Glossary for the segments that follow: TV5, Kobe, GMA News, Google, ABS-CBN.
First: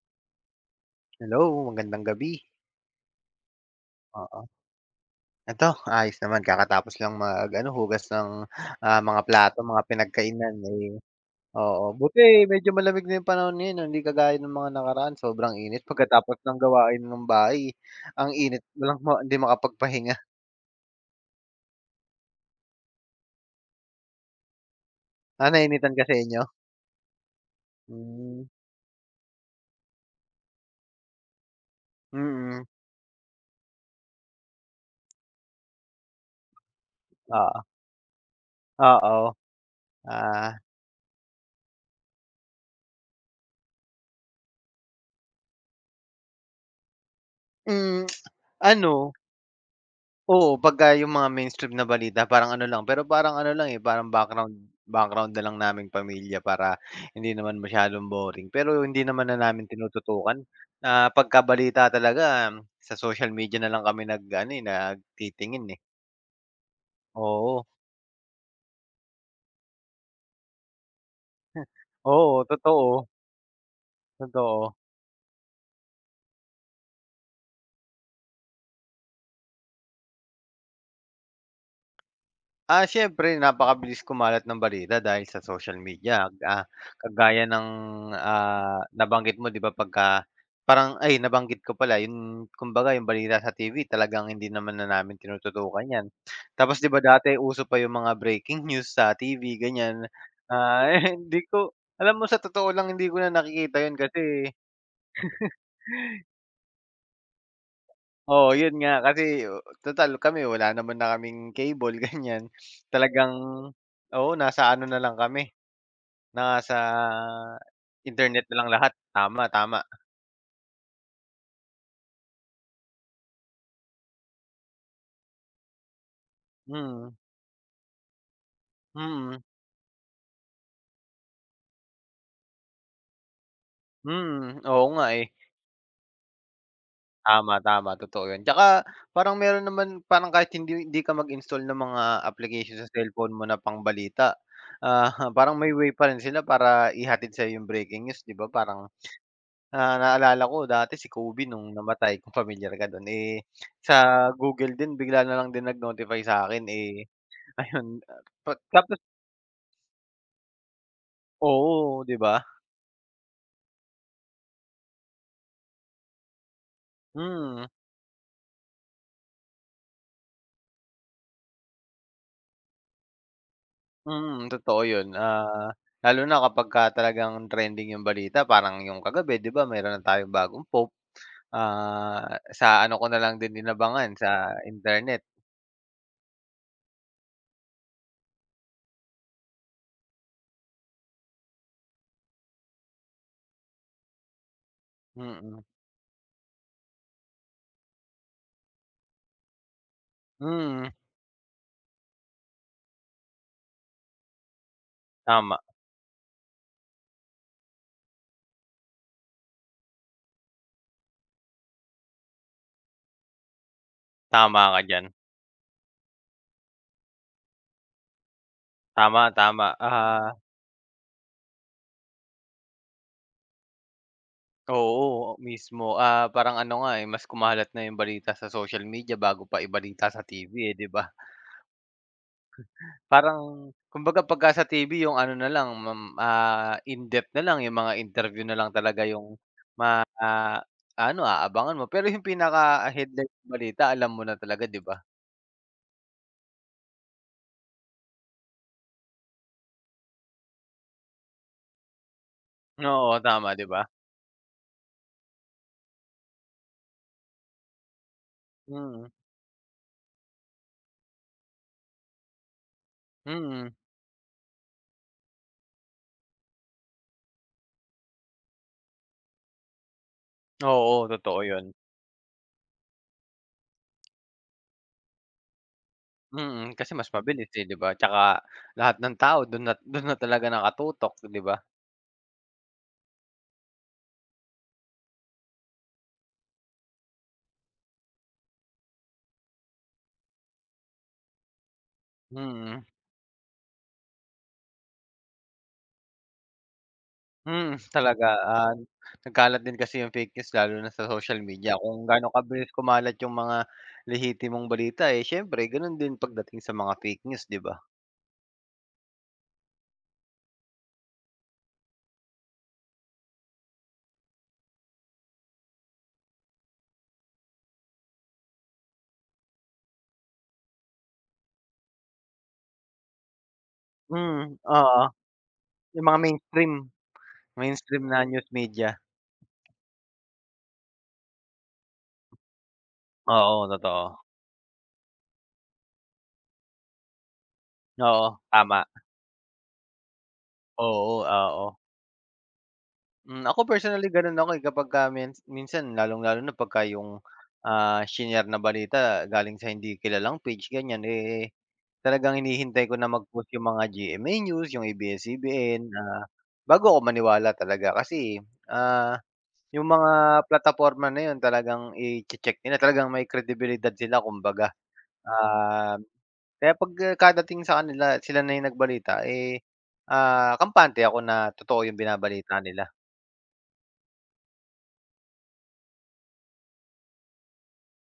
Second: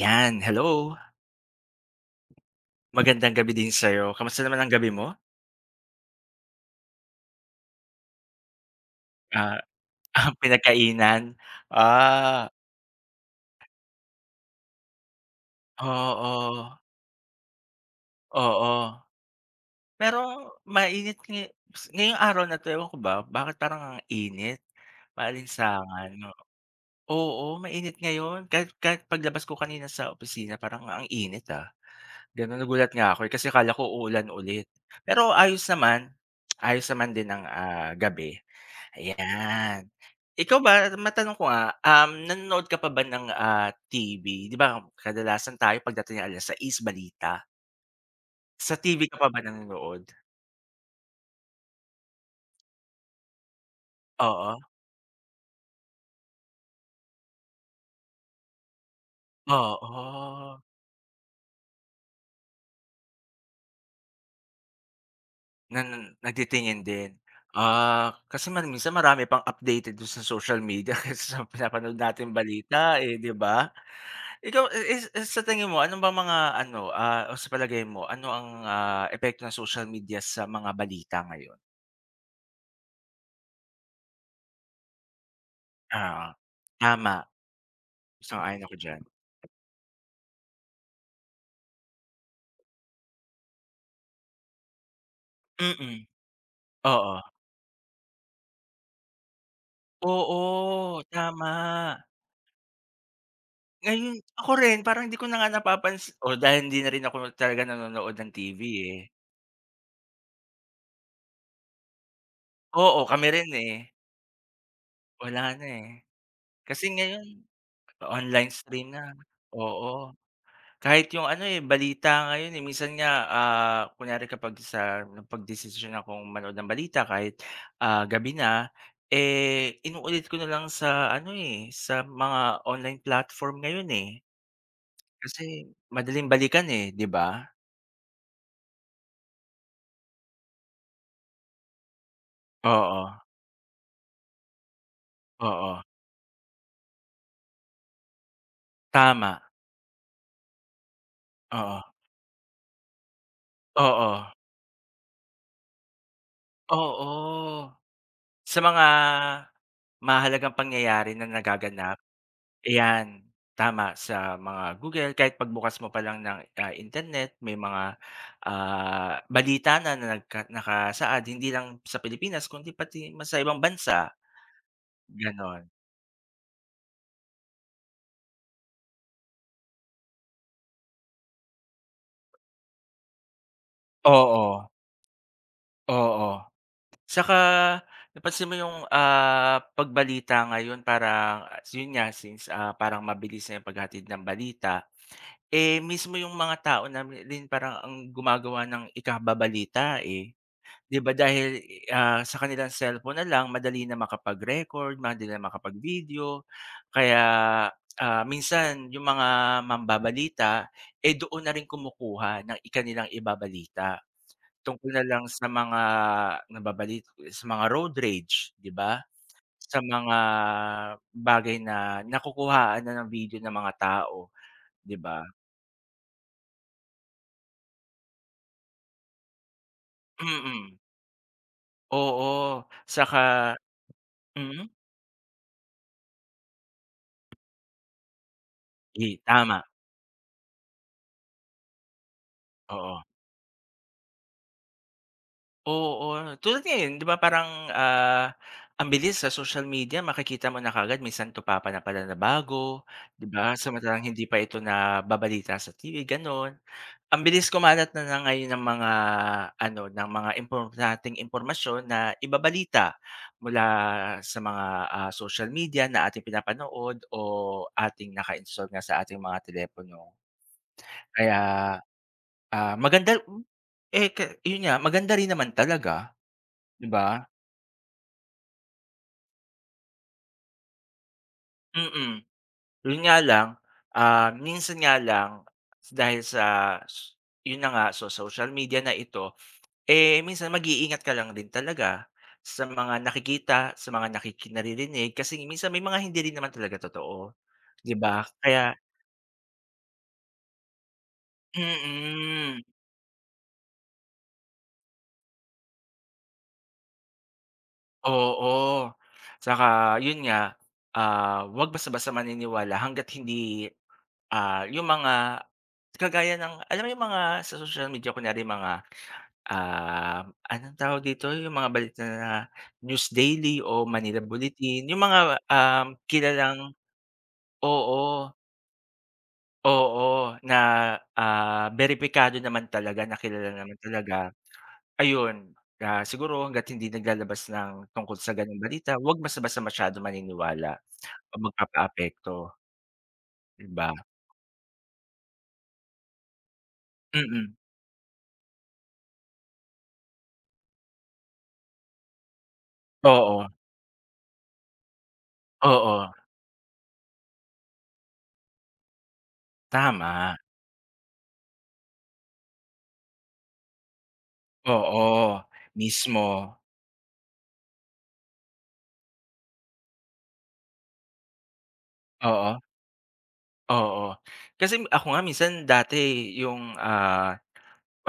Yan, hello. Hello, magandang gabi. Magandang gabi din sa'yo. Kamusta Oo, naman ang gabi mo? eto ayos naman kakatapos lang mag-ano, hugas ng, mga Ah, plato, mga pinagkainan, eh, pinagkainan? oo, buti Ah, medyo malamig na yung panahon ngayon 'no, hindi kagaya ng mga nakaraan sobrang init pagkatapos ng oo, gawain ng bahay, ang init oo. walang hindi makapagpahinga. Pero mainit ngayong araw na 'to, ewan ko ba, bakit parang ang init, Ah, nainitan ka maalinsangan, sa no? inyo? Oo, mainit Hmm, ngayon mm, kahit kahit paglabas ko kanina sa opisina parang ang init, gano'n. mm-mm. Nagulat nga ako, eh, kasi akala ko uulan ulit. Pero ayos naman din ang, Oo, gabi. oo, Ayan. ah, Ikaw ba, matanong ko nga, nanonood ka pa ba ng, TV? 'Di ba kadalasan tayo pagdating ng 6:00 balita. hmm, Sa TV ano. ka pa ba nanonood? Oo, pagka yung mga mainstream na balita parang ano lang, pero parang ano lang, eh, parang background Oo, background na lang naming pamilya para hindi naman masyadong boring. Pero hindi naman na namin tinututukan oo. na pagkabalita talaga, sa social media na lang kami nag-ano, eh, nagtitingin, eh. Nagtitingin din? Oo, Kasi man minsan marami pang updated dun sa social media kasi sa pinapanood natin oo, balita, totoo, eh, 'di ba? Ikaw, totoo. Sa tingin mo ano ba mga ano, o sa palagay mo, ano ang, epekto ng social media sa mga balita ngayon? Ah, siyempre napakabilis kumalat ng balita dahil sa social media, Ah, tama. kagaya ng, Sang-ayon ako diyan. nabanggit mo 'di ba pagka parang ay, nabanggit ko pala yung kumbaga yung balita sa TV talagang hindi naman na namin tinututukan Mm, 'yan. Tapos 'di ba oo. dati uso pa yung mga breaking news sa TV ganyan, Oo, eh, hindi tama. ko alam, mo sa totoo lang hindi ko na nakikita yun Ngayon ako kasi, rin parang hindi ko na nga o dahil hindi na rin ako talaga nanonood ng oo TV, yun eh. nga kasi total kami wala naman na kaming cable ganyan. Oo, kami Talagang rin, eh. oo nasa ano na lang kami, Wala na, eh. nasa Kasi ngayon internet online na lang stream lahat, na. tama, tama. Oo, kahit yung ano, eh, balita ngayon, eh, minsan nga, kunyari kapag sa napagdesisyon akong manood ng balita Mm, kahit, gabi na, mm, eh, inuulit ko na lang sa ano, eh, sa mga online platform ngayon, eh. mm, oo nga, eh. Kasi madaling balikan, eh, 'di ba? Tama, tama, totoo 'yun. Tsaka parang meron naman parang kahit hindi hindi ka mag-install ng mga application sa Oo, cellphone mo na pangbalita, ah, parang may oo, way pa rin sila para ihatid sa yung breaking news, 'di ba? Parang, tama, naalala ko dati si Kobe nung oo, namatay, kung familiar ka do'n, eh, oo, sa Google din bigla na lang din nag-notify sa akin, eh, oo. ayun, ah, pa Sa mga tapos mahahalagang pangyayari na nagaganap, oo, 'di ba? ayan, tama, sa mga Google, kahit pagbukas mo pa lang ng, internet may Mm. mga, balita na na nakasaad hindi lang sa Pilipinas kundi pati mas sa ibang bansa, Mm, totoo 'yun, gano'n. Lalo na kapag ka talagang trending 'yung balita parang 'yung kagabi, 'di ba mayroon na tayong bagong pope, sa ano ko na lang din inabangan sa Oo, internet, oo. Saka napansin mo yung, pagbalita ngayon parang yun nga since, parang mabilis na yung paghatid ng balita, mm. eh, mismo yung mga tao na din parang ang gumagawa ng ikababalita, eh. Mm, 'Di ba dahil, sa kanilang cellphone na lang madali na makapag-record, madali na tama, makapag-video kaya, minsan yung mga mambabalita, eh, doon na rin kumukuha ng kanilang ibabalita. tama ka Tungkol na diyan, lang sa mga nababali sa mga road rage, 'di ba? tama, tama, Sa mga ah, bagay na nakukuhaan na ng video ng mga tao, 'di ba? oo mismo, parang ano nga, eh, mas kumalat na 'yung balita sa social media bago pa ibalita sa TV, eh, Mm. 'di ba? Oo, saka Parang kumbaga pagka sa mm? TV yung ano na lang in-depth na lang, yung mga interview na lang talaga yung Tama, ma aano, aabangan mo. Pero yung oo. pinaka-headline ng balita alam mo na talaga, 'di ba? Oo, tulad ngayon 'di ba parang, ang bilis sa social media makikita mo na kaagad may santo papa na pala na bago, Oo, 'di ba? tama, 'di ba? Samantalang hindi pa ito nababalita sa TV, gano'n. Ang bilis kumalat na na ngayon ng mga Mm, ano, ng mga importanteng impormasyon na ibabalita mula mm. sa mga, social media na ating pinapanood o ating naka-install nga sa ating mga telepono. Oo, totoo yun. Kaya, maganda eh, yun nga, maganda rin naman talaga, Mm, 'di kasi mas ba? mabilis, eh, 'di ba? Tsaka lahat ng tao dun na talaga nakatutok, 'di ba? Mm. Yun nga lang, minsan nga lang dahil sa yun na nga, sa social media na ito, eh, minsan mag-iingat ka lang din talaga sa Mm. mga nakikita, sa mga naririnig kasi minsan may mga hindi rin naman talaga totoo, Mm, 'di talaga, ba? Kaya nagkalat din kasi yung fake news lalo na sa social media. Kung gaano mm, kabilis kumalat yung mga lehitimong balita, eh, siyempre gano'n din pagdating sa mga fake news, 'di ba? oo. Tsaka yun nga, 'wag basta-basta maniniwala hangga't hindi, yung mga kagaya ng alam mo yung mga sa social media kunyari mga, ah, anong tawag dito, yung mga balita na News Daily o Manila Mm, Bulletin, yung oo, mga, yung mga kilalang. mainstream, mainstream na Oo. news media. Oo, na, beripikado naman talaga na kilala Oo, naman totoo. talaga. Ayun, siguro hangga't hindi naglalabas ng tungkol sa Oo, gano'ng tama. balita, 'wag basta-basta masyadong maniniwala Oo, o oo. magpapaapekto, Hmm, ako 'di ba? personally gano'n ako, eh, kapagka minsan lalong-lalo na pagka yung, Mm. Shinare na balita galing sa hindi kilalang page, ganiyan, eh. Talagang hinihintay ko na Oo, mag-post yung mga GMA News, yung ABS-CBN, oo, ah, bago ako maniwala talaga kasi, ah, yung mga tama. plataporma na yun talagang iche-check nila, talagang may kredibilidad sila kumbaga. Oo, Ah, mismo. kaya pag kadating sa kanila sila na yung nagbalita, eh, kampante ako na totoo yung Oo, binabalita nila. oo. Kasi ako nga minsan dati yung, ah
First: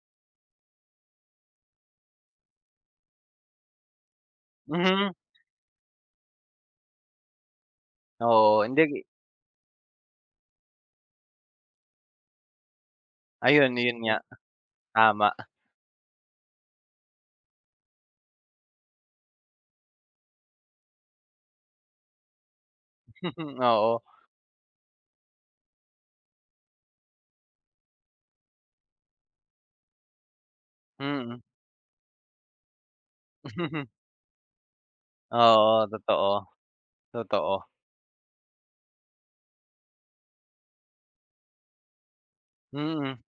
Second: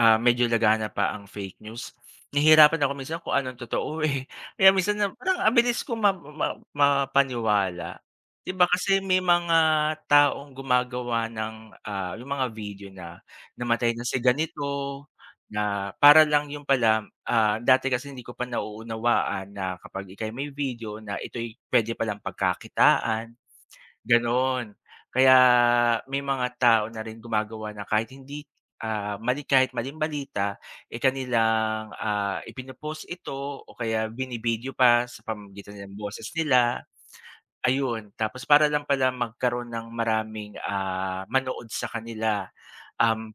Ah, medyo lagana pa ang fake news. Nahihirapan ako minsan kung anong totoo, eh. Kaya minsan na Mhm, parang ang bilis kong ma ma mapaniwala. 'Di oo, ba hindi kasi may mga taong gumagawa ng, yung mga video na ayun, namatay yun na nga, si ganito, tama. na para lang yung pala, dati kasi hindi ko pa nauunawaan na kapag ika'y may video na ito'y pwede palang pagkakitaan. Oo, Gano'n. Kaya may mga tao na rin gumagawa na kahit hindi, mali kahit maling balita, eh, mm. kanilang, ah, ipino ito o kaya binibideo pa sa pamamagitan Oo, ng boses totoo, nila, totoo. ayun. Tapos para lang pala magkaroon ng maraming, manood sa kanila, Mm, um,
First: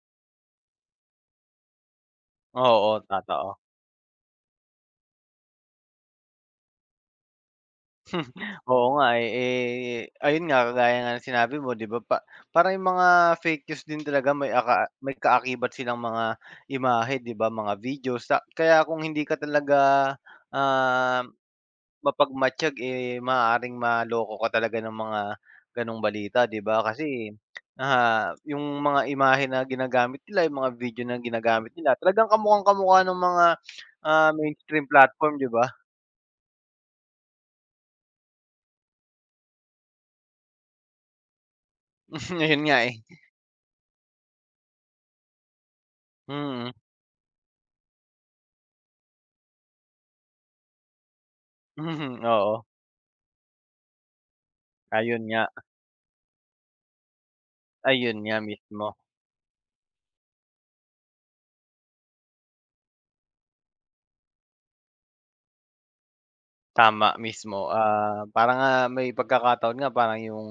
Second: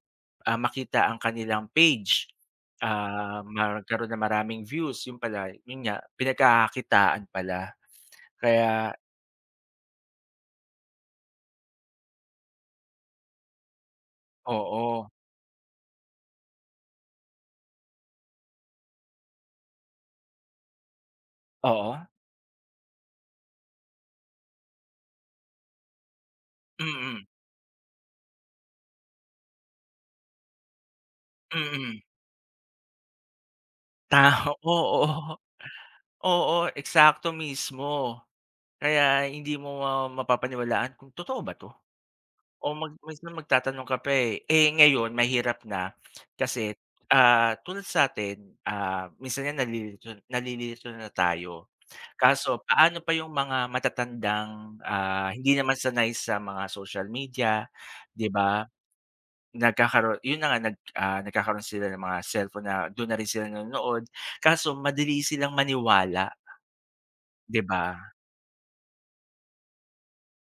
makita ang kanilang page, oo, totoo. magkaroon ng maraming views. Yun pala, yun nga, pinagkakakitaan pala. Oo Kaya nga, eh. Eh, ayun nga, kagaya nga ng sinabi mo, 'di ba, parang yung mga fake news din talaga may oo. may kaakibat silang mga imahe, 'di ba, mga videos. Sa kaya kung hindi ka talaga, ah, Oo? mapagmatyag, eh, maaaring maloko ka talaga ng mga gano'ng balita, 'di ba? Mm, mm. Kasi, yung mga imahe na ginagamit nila, yung mga video na Mm, ginagamit nila, mm. talagang kamukhang-kamukha ng mga, Ta mainstream Oo, platform, 'di ba? oo, eksakto mismo. Kaya hindi mo mapapaniwalaan kung totoo ba 'to Ayun o nga, eh. minsan magtatanong ka pa, eh. Eh, ngayon mahirap na Mm. kasi, tulad sa'tin, minsan nga nalilito nalilito na tayo. Mhm, Kaso oo. paano pa yung mga matatandang, Ayun nga, hindi naman sanay sa mga social media, ayun 'di nga ba? mismo, Nagkakaroon yun na nga nagkakaroon sila ng mga cellphone na dun na rin sila nanonood kaso madali silang maniwala. tama 'Di mismo, ba? Parang nga may pagkakataon nga parang yung,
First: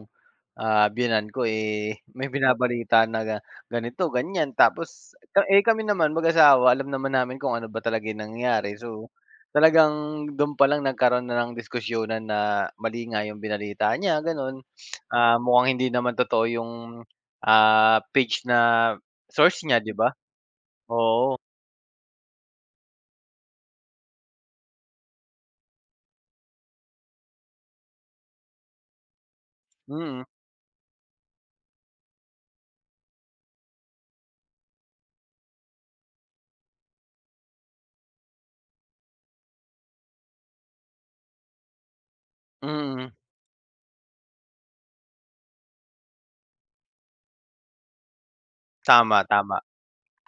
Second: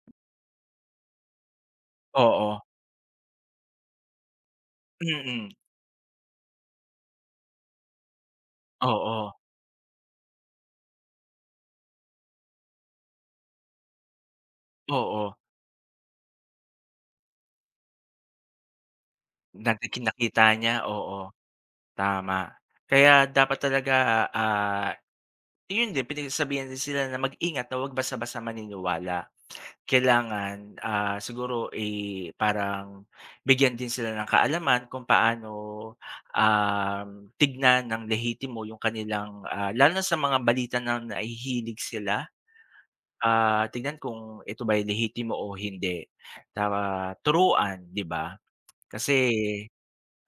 biyenan ko, eh, may Oo, binabalita na ganito, ganyan tapos ka mm, eh, kami naman mag-asawa alam naman namin kung ano ba talaga yung nangyari so, oo, talagang dun palang nagkaroon na ng diskusyonan na mali nga yung binalita niya gano'n. oo, Ah, mukhang hindi naman totoo yung, page na source niya, 'di ba? nakita niya, oo, Oo, tama. Kaya dapat talaga, ah, yun din pinagsasabihan din sila na mag-ingat na huwag basta-basta maniniwala. mm, Kailangan, siguro, eh, parang bigyan din sila ng kaalaman kung paano, tignan ng lehitimo yung kanilang, lalo na sa mga balita na nahihilig sila. mm, Tignan kung ito ba'y lehitimo o hindi. Tara turuan, 'di ba? Kasi, tama, tama.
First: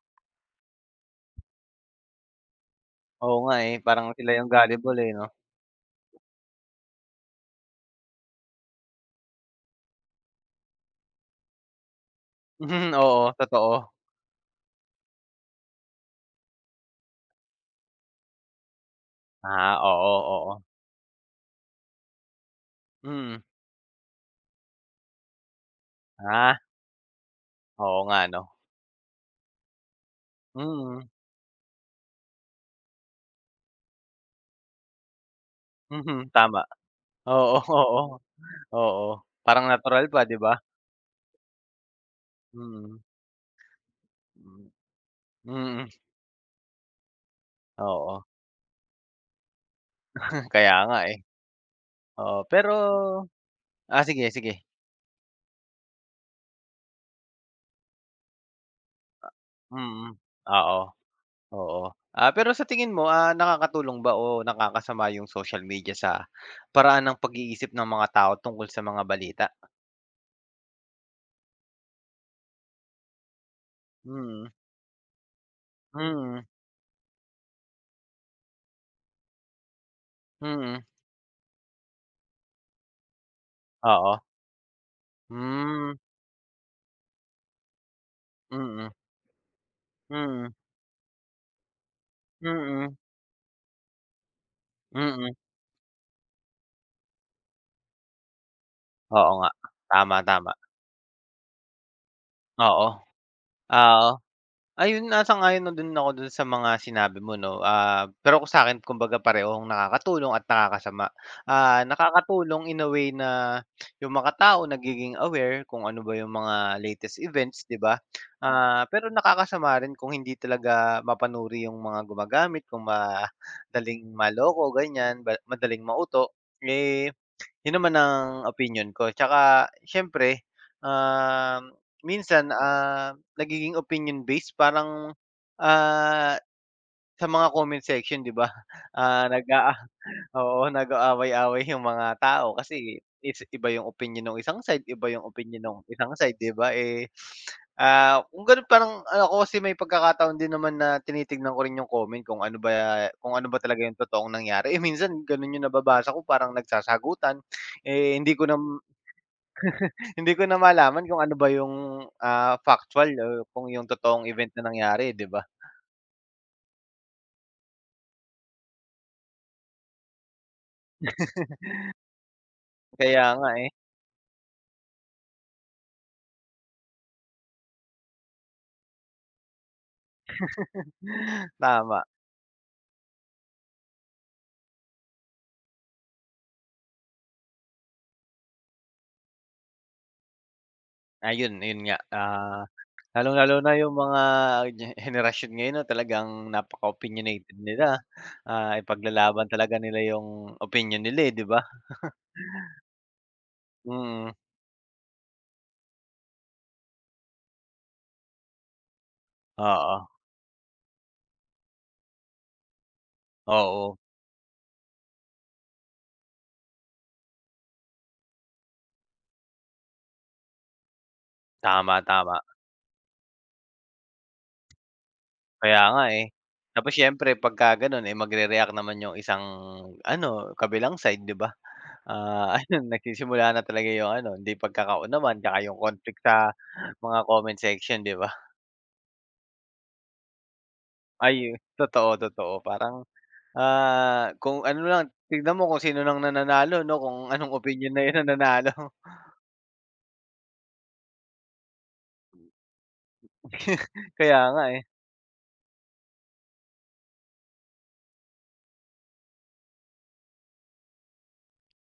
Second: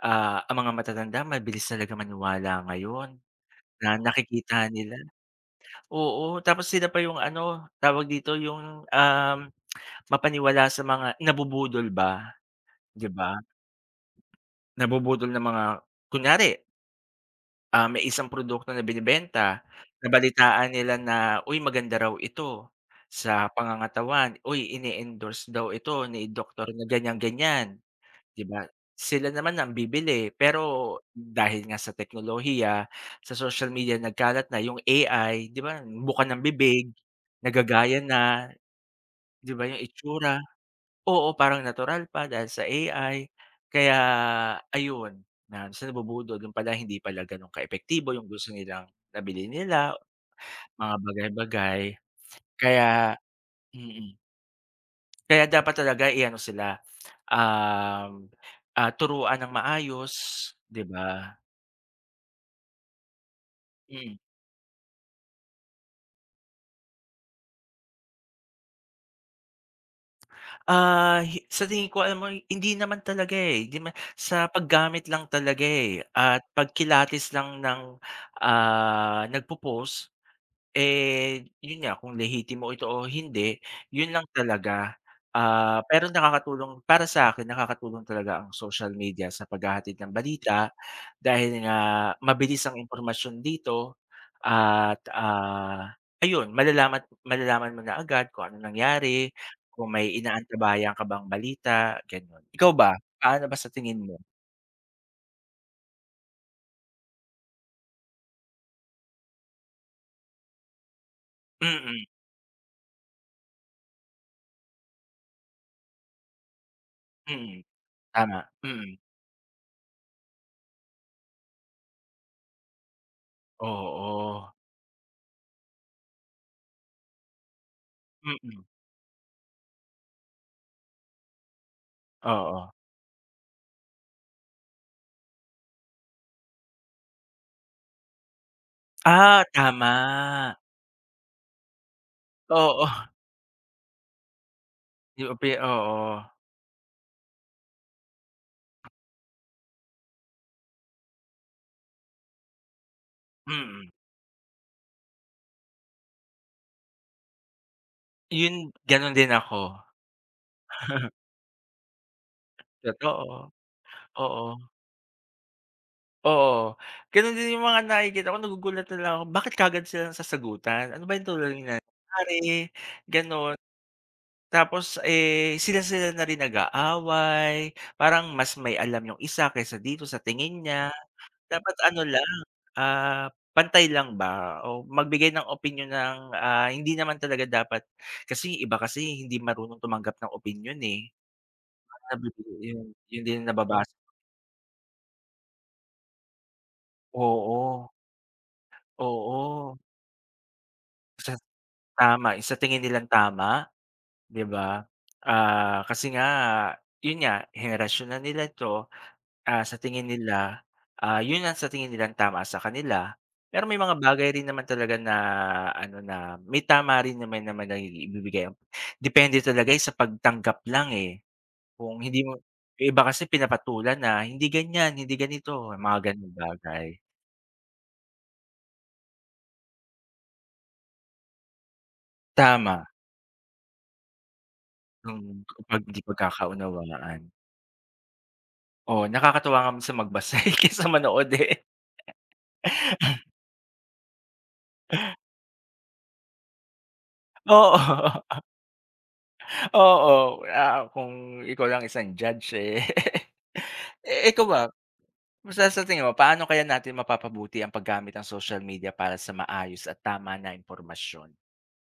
ang mga matatanda mabilis talaga maniwala ngayon Oo nga, eh, na parang sila yung nakikita nila, gullible, eh, 'no? oo, tapos sila pa yung ano, tawag dito, yung, mapaniwala sa mga nabubudol ba, Mhm, 'di oo, ba? totoo. Nabubudol ng mga kunyari may isang produkto na binebenta, Ah, oo, oo. nabalitaan nila na, "Uy, maganda raw ito Mm. sa pangangatawan. Uy, ini-endorse daw ito ni Ah, doktor na ganyan-ganyan." oo nga 'no? 'Di ba? Sila naman ang bibili, pero Mm, dahil nga sa teknolohiya, sa social media nagkalat na yung AI, 'di ba, mhm, buka ng tama. bibig, Oo, oo, nagagaya na, oo. 'di ba, Parang yung natural pa, itsura. 'di ba? Oo, parang natural pa dahil sa Mm, AI. Kaya hmm, ayun, na sa mm, nabubudol yun pala hindi pala gano'n kaepektibo oo. yung gusto nilang nabili nila, Kaya mga nga, eh. bagay-bagay. Oo, pero Kaya ah, mm. sige, sige. Kaya dapat talaga i-ano sila, um, turuan ng maayos, Mm, oo, 'di ba? oo. Ah, pero sa tingin mo, nakakatulong ba Mm. o nakakasama yung social media sa paraan ng pag-iisip ng mga tao tungkol sa mga balita? Ah, hi sa tingin ko alam mo hindi naman talaga, eh, hindi sa Mm, paggamit lang talaga, eh, mm. at pagkilatis lang ng, nagpo-post Mm. eh, yun nga kung lehitimo ito o hindi, yun Oo. lang talaga. Hmm, Pero nakakatulong para sa akin nakakatulong talaga ang mm, social media sa paghahatid ng mm, balita dahil nga mabilis ang mm, impormasyon dito mm, at, oo nga. Ayun malalaman malalaman mo na agad kung anong nangyari, Oo nga. kung may Tama, tama. inaantabayan ka bang balita, gano'n. Ikaw Oo, ba, paano ba sa tingin oo. mo? Ayun, ayon na din ako dun sa mga sinabi mo, 'no, ah, pero kung sa'kin kumbaga parehong nakakatulong at nakakasama. Ah, Mm, nakakatulong in a way na yung mga tao nagiging aware kung ano ba yung mga latest mm, events, 'di ba? tama, Ah, mm. pero nakakasama rin kung hindi talaga mapanuri yung mga gumagamit, kung madaling Oo, maloko, ganyan, ba madaling mauto. Eh, yun naman ang mm, opinyon ko tsaka siyempre, um, minsan, oo. Nagiging opinion based parang, ah, sa mga comment section, 'di ba? Ah, Ah, tama. oo, nag-aaway-away yung mga tao Oo, kasi iba yung opinyon nung isang side, iba yung yung opinyon nung isang oo, side, 'di ba? Eh, ah, kung gano'n parang ano, ako kasi may pagkakataon din naman na tinitignan ko rin yung comment kung ano ba talaga mm. yung totoong nangyari. Eh, minsan gano'n yung nababasa ko parang nagsasagutan, eh, hindi ko Yun na ganun din ako. hindi ko na malaman kung ano ba yung, factual o Totoo, kung yung totoong oo, event na nangyari, 'di ba? oo. Ganun din yung mga nakikita ko nagugulat na lang ako, bakit kaagad sila sasagutan? Ano ba yung tunay na nangyari? Kaya nga, Gano'n. eh. Tapos, eh, sila-sila na rin nag-aaway, parang mas may alam yung isa kaysa dito sa tingin niya. Dapat ano Tama. lang, ah, pantay lang ba o magbigay ng opinyon ng, hindi naman talaga dapat kasi iba kasi hindi marunong tumanggap ng opinyon, eh. Ayun, yun nga, Nabibigay ah, yun yun din ang lalong-lalo na yung nababasa, mga henerasyon ngayon na talagang napaka-opinionated oo, nila, ipaglalaban oo. talaga nila yung opinion nila, eh, Sa 'di ba? sa tingin nilang tama, Mm, 'di ba? Kasi nga yun nga henerasyon na nila 'to. Sa tingin oo, nila, yun ang sa tingin nilang tama sa kanila. Pero may oo, mga bagay rin naman talaga na ano na may tama rin naman naman na ibibigay ang depende talaga eh, sa pagtanggap lang, eh. Kung tama, hindi mo tama. yung iba kasi pinapatulan na hindi ganyan, hindi ganito, Kaya nga, mga eh. gano'ng bagay. Tapos siyempre pagka gano'n, eh, magre-react naman yung isang ano, kabilang side, 'di ba? Ah, Tama, ayun nagsisimula na talaga yung ano, hindi pagkakaunawan yung tsaka yung hindi conflict sa mga pagkakaunawaan. comment section, 'di ba? Oo, nakakatuwa nga minsan magbasa, eh, kaysa manood, Ay, eh. totoo, totoo. Parang, ah, kung ano lang, tignan mo kung sino nang nananalo, 'no, kung anong opinyon na 'yun Oo, ang nanalo. oo, kung ikaw lang isang judge, eh. Eh, Kaya ikaw ba, nga, eh. kumusta sa tingin mo, paano kaya natin mapapabuti ang paggamit ng social media para sa maayos at tama na impormasyon?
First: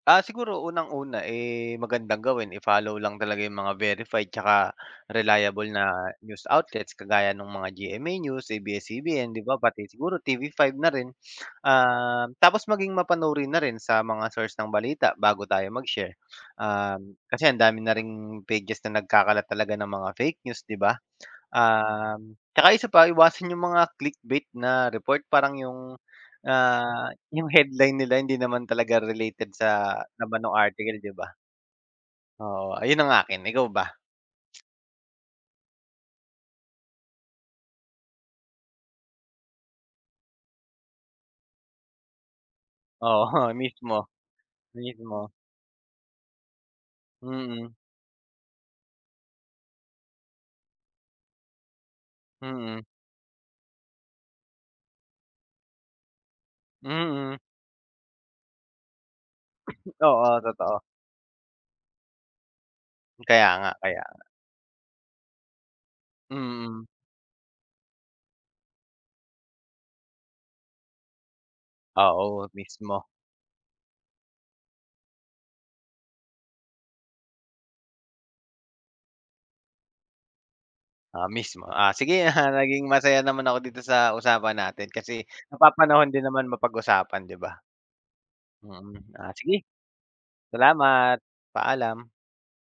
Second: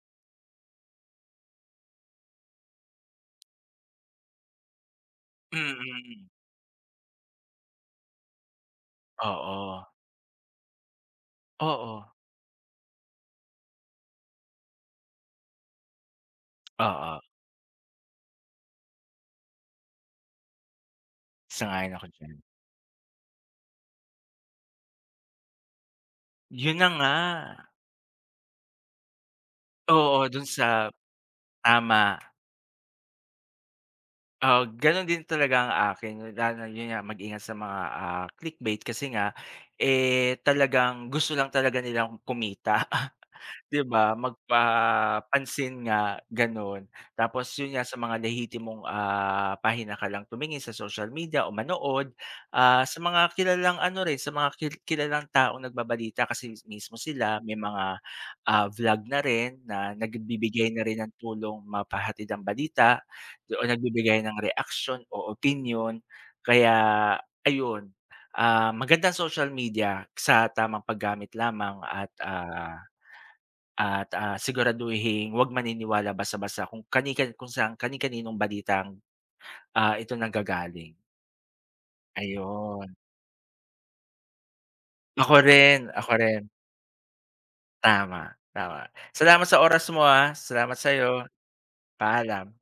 Ah, siguro unang-una, eh, magandang gawin i-follow lang talaga 'yung mga verified tsaka reliable na Mm. news outlets kagaya nung mga GMA News, ABS-CBN, 'di ba, Oo, pati siguro TV5 na rin. oo, Um, tapos maging mapanuri na rin sa mga source ng balita bago tayo mag-share. Um, oo, kasi ang dami na ring pages na nagkakalat talaga ng mga fake news, 'di ba? sang ako diyan. Um, tsaka isa pa iwasan yung mga clickbait na report parang yung, Yun na nga, yung headline nila hindi naman talaga related sa oo, laman dun nung sa article, 'di ba? tama. Oo, ayun ang akin, ikaw ba? Oo, ganun din talaga ang akin lalo na yun nga mag-ingat sa mga, clickbait kasi nga, eh, talagang gusto lang talaga nilang kumita. Oo, 'Di mismo, ba, mismo. magpapansin nga gano'n. Tapos Mm, 'yun nga sa mga nahihitimong, pahina ka lang tumingin sa social media o manood, mm, sa mga kilalang ano rin, sa mga kilalang taong nagbabalita kasi mismo mm. sila may mga, vlog na rin na Oo, nagbibigay totoo. na rin ng tulong mapahatid ang balita Kaya o nga, kaya nagbibigay ng reaksyon o opinyon. Kaya mm. ayun, maganda ang social media sa tamang paggamit lamang at, Oo, mismo, siguraduhin 'wag maniniwala basta-basta kung kung saan kani-kaninong balitang, ito nanggagaling, mismo. Ah, sige, ah, naging ayun. masaya naman ako dito sa usapan natin kasi Ako rin, ako napapanahon din rin. naman mapag-usapan, 'di ba? Tama, tama. Mm, ah, Salamat sige sa oras mo, ah. Salamat salamat, sa'yo. paalam. Paalam.